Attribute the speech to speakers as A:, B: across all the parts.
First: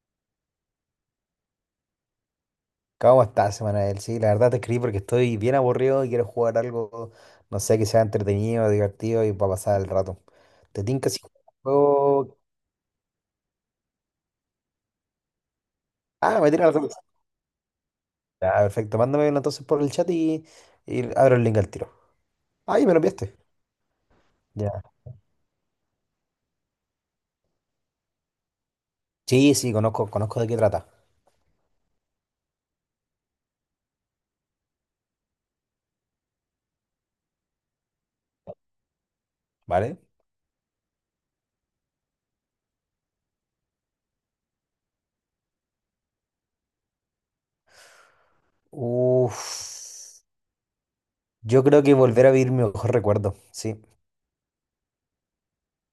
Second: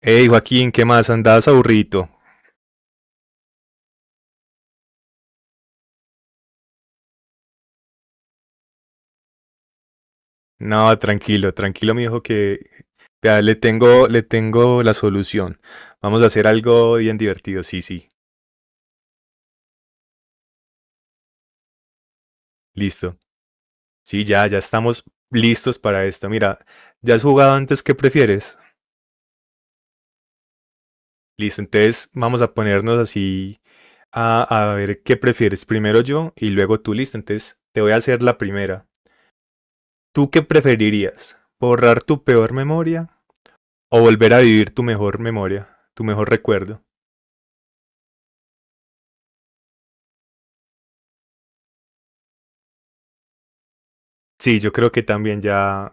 A: Hey Joaquín, ¿qué más? ¿Andabas aburrido?
B: ¿Cómo estás, Manuel? Sí, la verdad te escribí porque estoy bien aburrido y quiero jugar algo, no sé, que sea entretenido, divertido y para pasar el rato. ¿Te
A: No,
B: tinca si
A: tranquilo, tranquilo, mi hijo,
B: juego?
A: que vea, le tengo la solución. Vamos a
B: Ah,
A: hacer
B: me tiran la
A: algo
B: rato.
A: bien divertido. Sí, sí,
B: Ya, perfecto. Mándame uno entonces por el chat y abro el link al tiro. Ahí me lo
A: listo.
B: enviaste.
A: Sí, ya
B: Ya.
A: estamos listos para esto. Mira, ¿ya has jugado antes qué prefieres?
B: Sí, sí, conozco de qué trata.
A: Listo, entonces vamos a ponernos así a ver qué prefieres. Primero yo y luego tú, listo. Entonces te voy a hacer la primera.
B: ¿Vale?
A: ¿Tú qué preferirías? ¿Borrar tu peor memoria o volver a vivir tu mejor memoria, tu mejor recuerdo?
B: Uf. Yo creo que volver a vivir mi mejor recuerdo. Sí.
A: Sí, yo creo que también ya...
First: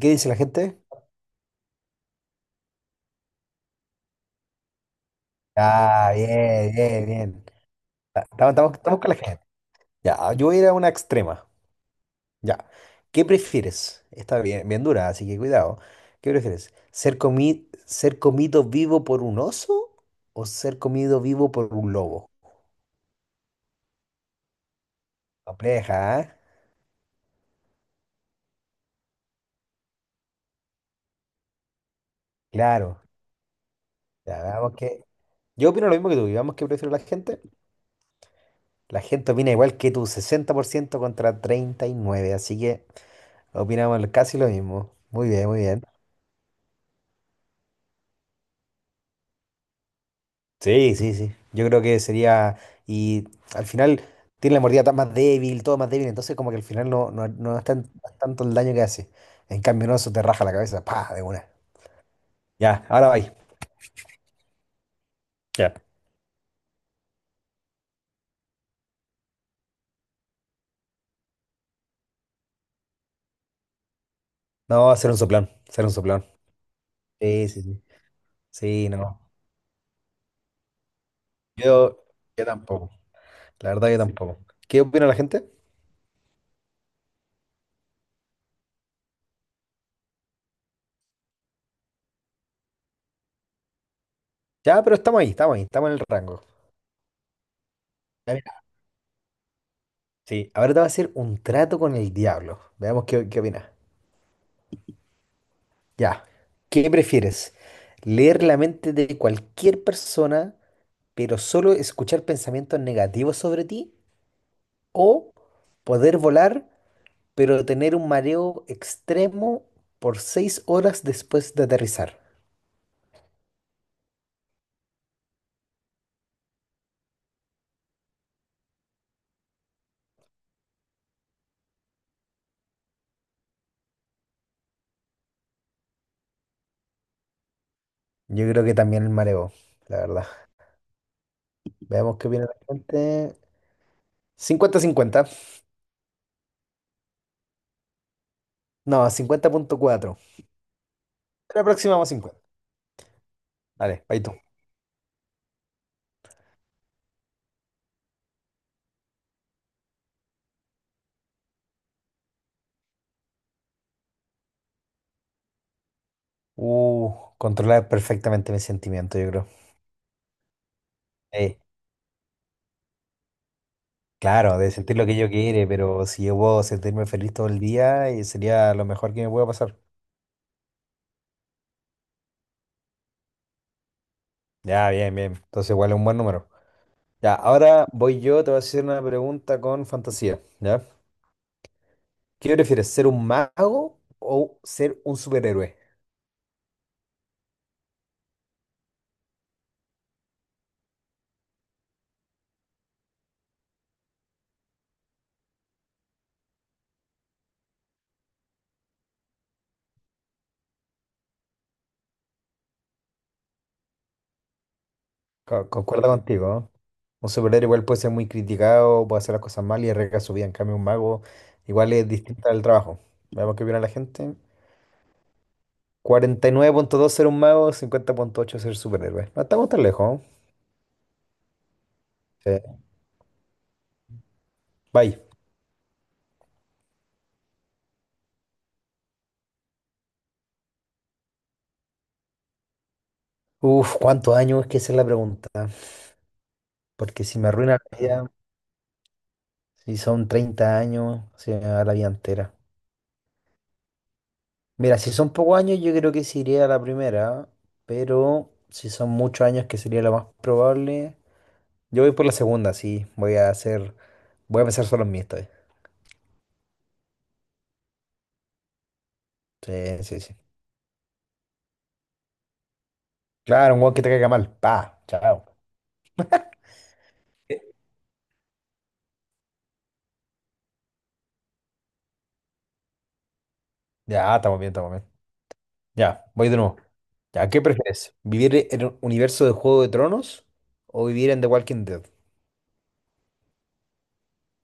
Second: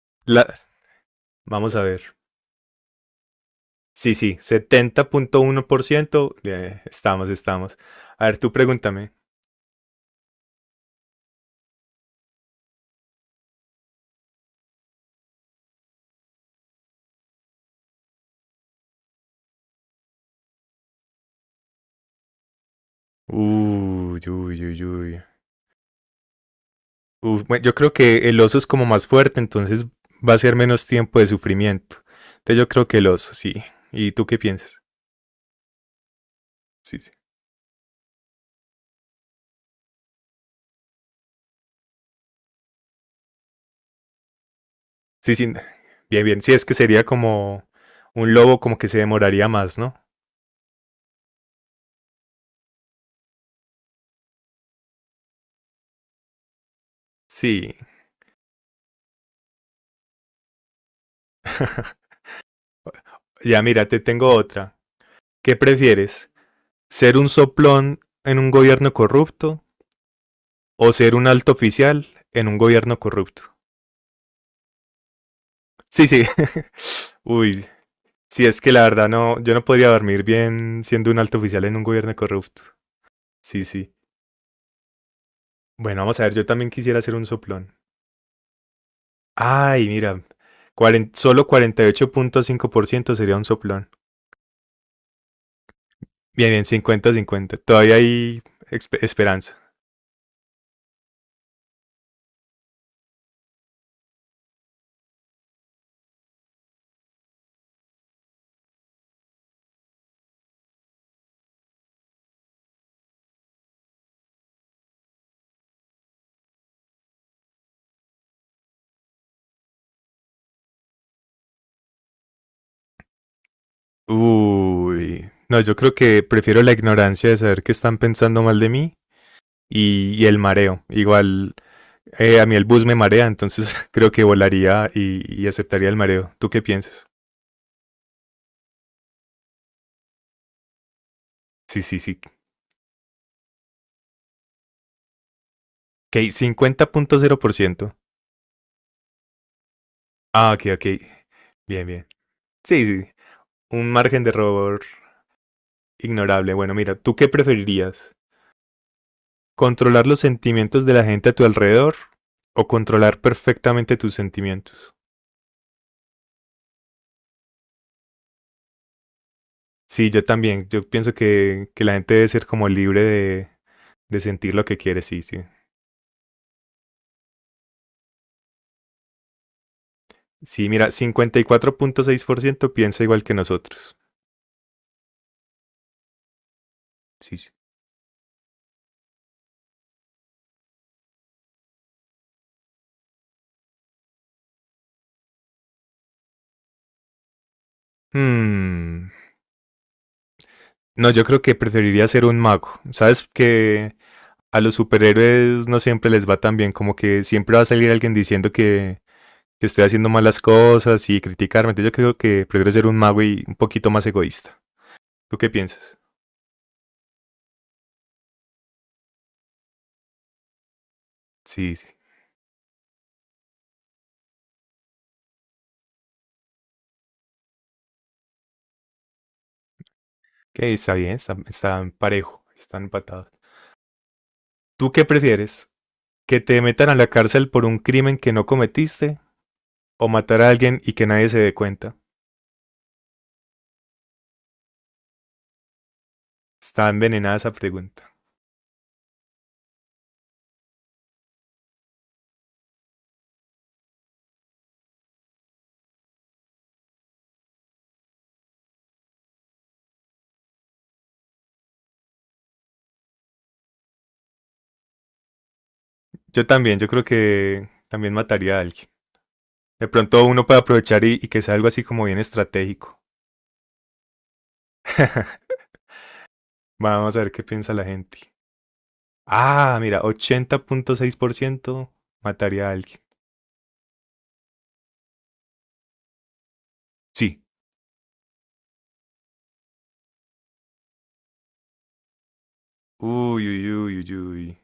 B: ¿Qué dice la
A: La...
B: gente?
A: Vamos a ver. Sí, sí,
B: Ah,
A: 70.1%,
B: bien, bien,
A: estamos,
B: bien.
A: estamos.
B: Ah,
A: A ver,
B: estamos,
A: tú
B: estamos, estamos con
A: pregúntame.
B: la gente. Ya, yo voy a ir a una extrema. Ya. ¿Qué prefieres? Está bien, bien dura, así que cuidado. ¿Qué prefieres? Ser comido vivo por un oso o ser comido vivo por un lobo?
A: Uy, uy, uy, uy.
B: Compleja, ¿eh?
A: Bueno, yo creo que el oso es como más fuerte, entonces va a ser menos tiempo de sufrimiento. Entonces yo creo que
B: Claro.
A: el oso, sí. ¿Y tú qué
B: Ya, veamos
A: piensas?
B: que... Yo opino lo mismo que tú. Y que prefiero
A: Sí,
B: la
A: sí.
B: gente. La gente opina igual que tú, 60% contra 39, así que opinamos casi lo mismo. Muy
A: Sí, sí.
B: bien, muy bien.
A: Bien, bien. Sí, es que sería como un lobo como que se demoraría más, ¿no?
B: Sí, sí, sí. Yo creo que sería. Y al final tiene la mordida tan más débil, todo más débil, entonces como que al final no, no,
A: Sí.
B: no es tanto el daño que hace. En cambio, no, eso te raja la cabeza, pa, de una. Ya, ahora vais.
A: Ya, mira, te tengo otra. ¿Qué
B: Ya.
A: prefieres? ¿Ser un soplón en un gobierno corrupto o ser un alto oficial en un gobierno corrupto?
B: No, hacer un soplón, hacer un
A: Sí, sí.
B: soplón. Sí, sí,
A: Uy,
B: sí.
A: sí, es que la
B: Sí,
A: verdad
B: no.
A: no, yo no podría dormir bien siendo un alto oficial en un
B: Yo,
A: gobierno
B: yo
A: corrupto.
B: tampoco.
A: Sí,
B: La verdad,
A: sí.
B: yo tampoco. ¿Qué opina la gente?
A: Bueno, vamos a ver, yo también quisiera ser un soplón. Ay, mira, solo 48.5% sería un soplón.
B: Ya, pero estamos ahí, estamos ahí, estamos en el rango.
A: Bien, bien, 50-50. Todavía
B: Ya,
A: hay
B: mira.
A: esperanza.
B: Sí, ahora te voy a hacer un trato con el diablo. Veamos qué opinas. Ya. ¿Qué prefieres? ¿Leer la mente de cualquier persona, pero solo escuchar pensamientos negativos sobre ti? ¿O poder volar, pero tener un mareo extremo por 6 horas después de aterrizar?
A: No, yo creo que prefiero la ignorancia de saber que están pensando mal de mí y el mareo. Igual a mí el bus me marea, entonces creo que volaría y aceptaría el mareo. ¿Tú qué piensas?
B: Yo creo que también el mareo, la verdad.
A: Sí, sí,
B: Veamos
A: sí.
B: qué opina la gente. 50-50.
A: Ok, 50.0%.
B: No, 50,4.
A: Ah, ok, ok.
B: La
A: Bien,
B: próxima
A: bien.
B: vamos a 50.
A: Sí, sí. Un
B: Dale, ahí
A: margen de
B: tú.
A: error ignorable. Bueno, mira, ¿tú qué preferirías? ¿Controlar los sentimientos de la gente a tu alrededor o controlar perfectamente tus sentimientos?
B: Controlar perfectamente mis sentimientos, yo creo.
A: Sí, yo también. Yo pienso
B: Sí.
A: que la gente debe ser como libre de sentir
B: Claro,
A: lo
B: de
A: que
B: sentir
A: quiere,
B: lo que
A: sí,
B: yo
A: sí.
B: quiere, pero si yo puedo sentirme feliz todo el día, sería lo mejor que me pueda pasar.
A: Sí, mira, 54.6% piensa igual que nosotros.
B: Ya, bien, bien. Entonces igual es un buen número. Ya,
A: Sí, sí.
B: ahora voy yo, te voy a hacer una pregunta con fantasía, ¿ya? ¿Qué prefieres, ser un mago o ser un superhéroe?
A: Hmm, no, yo creo que preferiría ser un mago. Sabes que a los superhéroes no siempre les va tan bien, como que siempre va a salir alguien diciendo que estoy haciendo malas cosas y criticarme. Entonces yo creo que prefiero ser un mago y un poquito más egoísta. ¿Tú qué piensas?
B: Concuerdo contigo, ¿no? Un superhéroe igual puede ser muy criticado, puede hacer las cosas mal y arriesga su vida. En cambio, un mago
A: Sí, sí.
B: igual es distinta al trabajo. Veamos qué opina la gente. 49,2 ser un mago, 50,8 ser superhéroe. No estamos tan lejos, ¿no?
A: Que está bien, están parejo,
B: Sí.
A: están empatados. ¿Tú qué
B: Bye.
A: prefieres? ¿Que te metan a la cárcel por un crimen que no cometiste o matar a alguien y que nadie se dé cuenta?
B: Uf, ¿cuántos años? Es que esa es la pregunta.
A: Está
B: Porque
A: envenenada
B: si me
A: esa
B: arruina la
A: pregunta.
B: vida, si son 30 años, se me va la vida entera. Mira, si son pocos años, yo creo que sí iría a la primera, pero si son muchos años, que sería lo más probable, yo voy por la segunda, sí. Voy a pensar solo en mí esta vez.
A: Yo también, yo creo que también mataría a alguien. De
B: Sí, sí,
A: pronto
B: sí.
A: uno puede aprovechar y que sea algo así como bien estratégico.
B: Claro, un weón que te caiga mal. Pa, chao.
A: Vamos a ver qué
B: ¿Qué?
A: piensa la gente. Ah, mira, 80.6% mataría a alguien.
B: Ya, estamos bien, estamos bien. Ya, voy de nuevo.
A: Sí.
B: Ya, ¿qué prefieres? ¿Vivir en un universo de Juego de Tronos o vivir en The Walking Dead?
A: Uy, uy, uy, uy, uy.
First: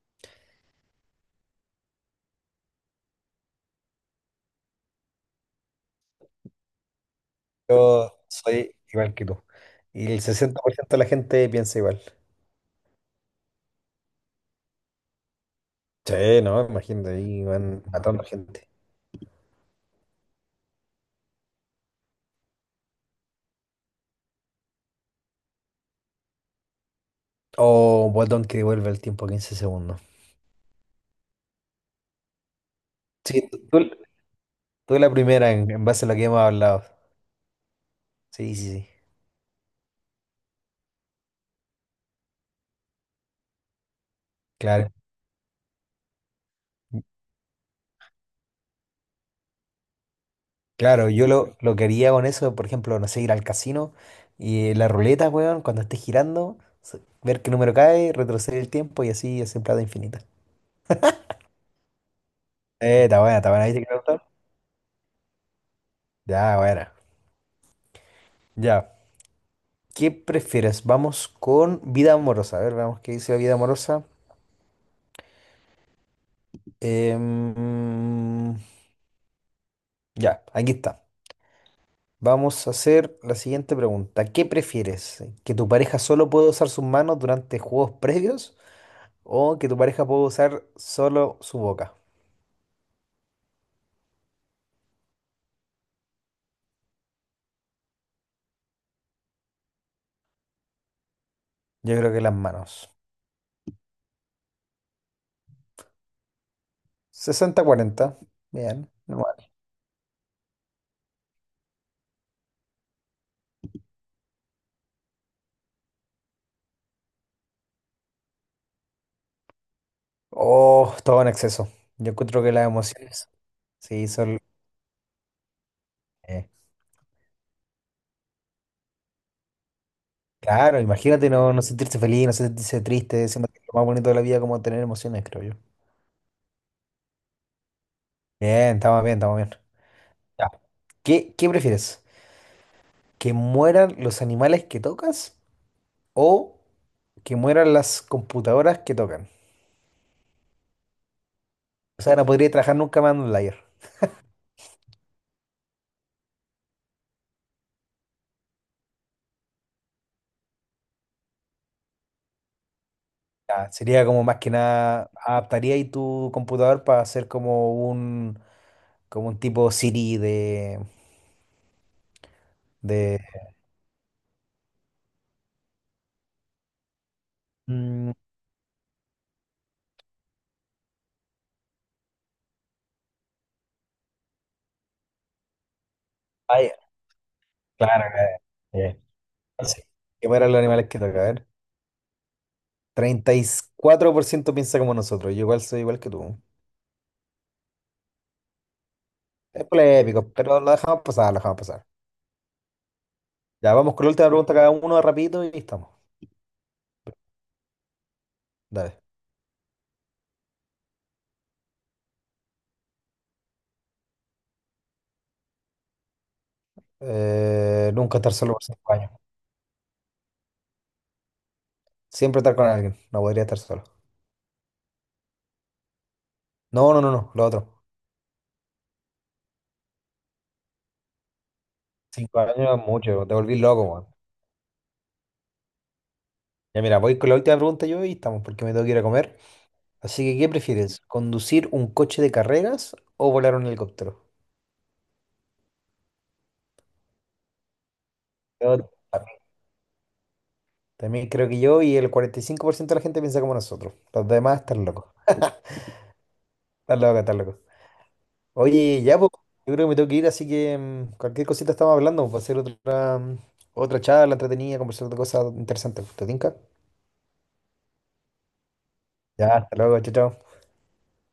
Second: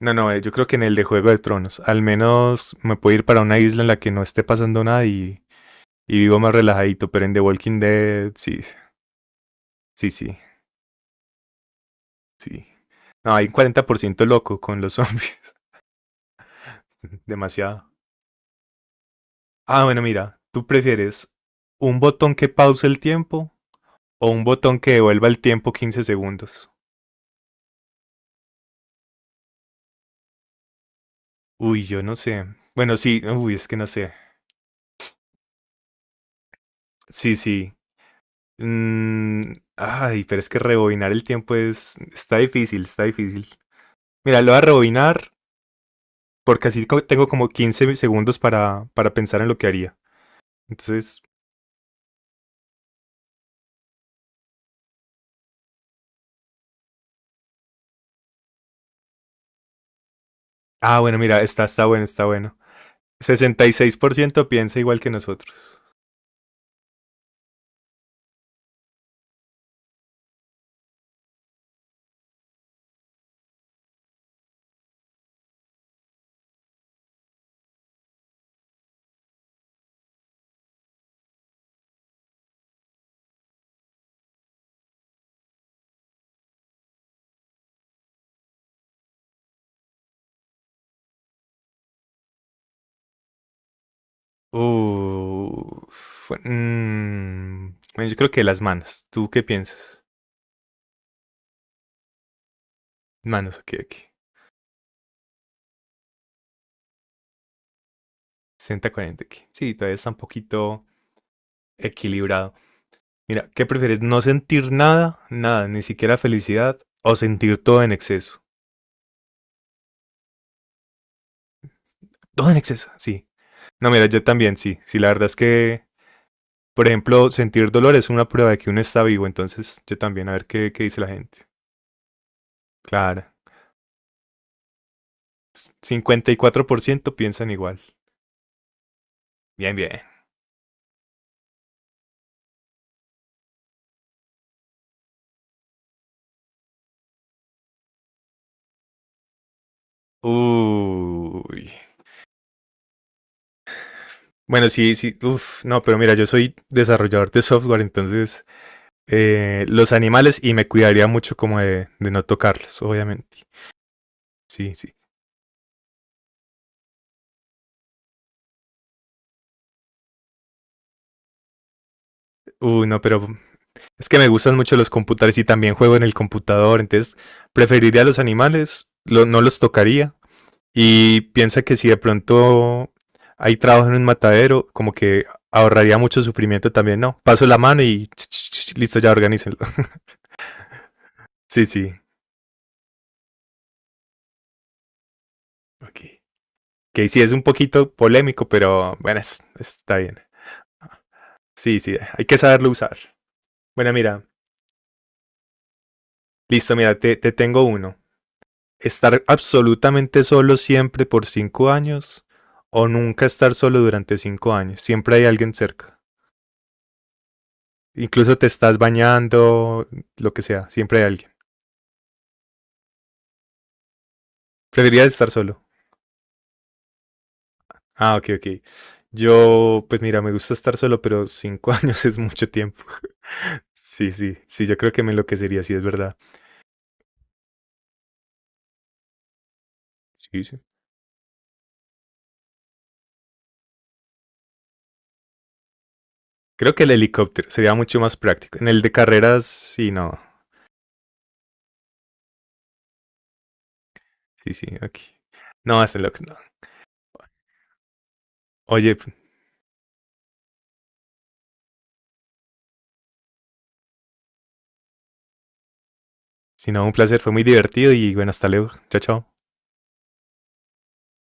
A: No, no, yo creo que en el de Juego de Tronos. Al menos me puedo ir para una isla en la que no esté pasando nada y vivo más relajadito. Pero en The Walking
B: Yo
A: Dead, sí,
B: soy igual que tú.
A: sí,
B: Y el
A: sí,
B: 60% de la gente piensa igual.
A: sí. No, hay un 40% loco con los zombies.
B: Sí, no, imagínate, ahí
A: Demasiado.
B: van matando gente.
A: Ah, bueno, mira, ¿tú prefieres un botón que pause el tiempo o un botón que devuelva el tiempo 15 segundos?
B: O un botón que devuelve el tiempo 15 segundos.
A: Yo no sé. Bueno, sí,
B: Sí,
A: es que no sé.
B: tú la primera en, base a lo que hemos hablado.
A: Sí, sí.
B: Sí, sí, sí.
A: Ay, pero es que rebobinar el tiempo es... está difícil, está difícil. Mira, lo voy a
B: Claro.
A: rebobinar porque así tengo como 15 segundos para pensar en lo que haría.
B: Claro,
A: Entonces,
B: yo lo que haría con eso, por ejemplo, no sé, ir al casino y la ruleta, weón, cuando esté girando, ver qué número cae, retroceder el tiempo y así es en plata infinita.
A: ah, bueno, mira, está, está bueno, está bueno.
B: Está buena,
A: sesenta y
B: ¿viste que
A: seis
B: me
A: por
B: gustó?
A: ciento piensa igual que nosotros.
B: Ya, buena. Ya. ¿Qué prefieres? Vamos con vida amorosa. A ver, veamos qué dice la vida amorosa. Em, ya, aquí está. Vamos a hacer la siguiente pregunta. ¿Qué prefieres? ¿Que tu pareja solo pueda usar sus manos durante juegos previos? ¿O que tu pareja pueda usar solo su boca?
A: Bueno, yo creo que las manos. ¿Tú qué piensas?
B: Yo creo que las manos.
A: Manos, ok, ok.
B: 60-40. Bien.
A: sesenta
B: No.
A: cuarenta aquí. Sí, todavía está un poquito equilibrado. Mira, ¿qué prefieres? ¿No sentir nada? Nada, ni siquiera felicidad. ¿O sentir todo en exceso?
B: Oh, todo en exceso. Yo encuentro
A: Todo
B: que
A: en
B: las
A: exceso, sí.
B: emociones.
A: No, mira,
B: Sí,
A: yo
B: son.
A: también, sí. Sí, la verdad es que,
B: eh,
A: por ejemplo, sentir dolor es una prueba de que uno está vivo. Entonces, yo también, a ver qué,
B: Claro,
A: qué dice la
B: imagínate
A: gente.
B: no sentirse feliz, no sentirse
A: Claro.
B: triste, siendo que lo más bonito de la vida como tener emociones, creo yo.
A: 54% piensan igual.
B: Bien, estamos bien, estamos bien.
A: Bien, bien.
B: Ya. ¿Qué prefieres? ¿Que mueran los animales que tocas o que mueran las computadoras que tocan?
A: Uy.
B: O sea, no podría trabajar nunca más en un layer.
A: Bueno, sí, sí, no, pero mira, yo soy desarrollador de software, entonces los animales y me cuidaría mucho como de no tocarlos, obviamente.
B: Ya, sería como más que
A: Sí, sí.
B: nada, adaptaría ahí tu computador para hacer como un, tipo Siri de,
A: No,
B: de...
A: pero es que me gustan mucho los computadores y también juego en el computador, entonces preferiría
B: Mm,
A: los animales, no los tocaría. Y piensa que si de pronto hay trabajo en un matadero, como que ahorraría mucho sufrimiento
B: ay,
A: también, ¿no? Paso la mano
B: claro,
A: y
B: claro.
A: listo,
B: Bien.
A: ya organícenlo.
B: Entonces, que mueran los animales que tocan, a ver.
A: Sí, sí.
B: 34% piensa como nosotros. Yo igual soy igual
A: Ok.
B: que tú.
A: Que sí es un poquito polémico, pero bueno,
B: Es
A: está bien.
B: polémico, pero lo dejamos pasar, lo dejamos
A: Sí,
B: pasar.
A: sí, hay que saberlo usar.
B: Ya
A: Bueno,
B: vamos con la
A: mira,
B: última pregunta cada uno rapidito y estamos.
A: listo, mira, te tengo uno.
B: Dale.
A: Estar absolutamente solo siempre por 5 años o nunca estar solo durante 5 años. Siempre hay alguien cerca.
B: Nunca estar
A: Incluso te
B: solo por
A: estás
B: 5 años.
A: bañando, lo que sea, siempre hay alguien.
B: Siempre estar con alguien. No podría estar solo.
A: Preferirías estar solo.
B: No, no, no, no. Lo otro.
A: Ah, ok, ok. Yo, pues mira, me gusta estar solo, pero cinco años es
B: Cinco
A: mucho
B: años
A: tiempo.
B: es mucho. Te volví loco, weón.
A: Sí, sí, sí, yo creo que me enloquecería, sí, es verdad.
B: Ya mira, voy con la última pregunta yo y estamos porque me tengo que ir a comer. Así que,
A: Sí,
B: ¿qué
A: sí.
B: prefieres? ¿Conducir un coche de carreras o volar un helicóptero?
A: Creo que el helicóptero sería mucho más práctico. En
B: Yo
A: el de
B: también
A: carreras, sí, no.
B: también creo que yo y el 45% de la gente piensa como nosotros. Los
A: Sí,
B: demás
A: sí,
B: están
A: aquí.
B: locos.
A: No, hasta luego. No.
B: Estás loco, estás loco.
A: Oye,
B: Oye,
A: pues,
B: ya, pues, yo creo que me tengo que ir, así que cualquier cosita estamos hablando, pues, va a ser otra, otra charla entretenida, conversar de cosas interesantes. ¿Te tinca?
A: si no, un placer, fue muy divertido y bueno, hasta luego. Chao, chao.
B: Ya, hasta luego, chao, chao.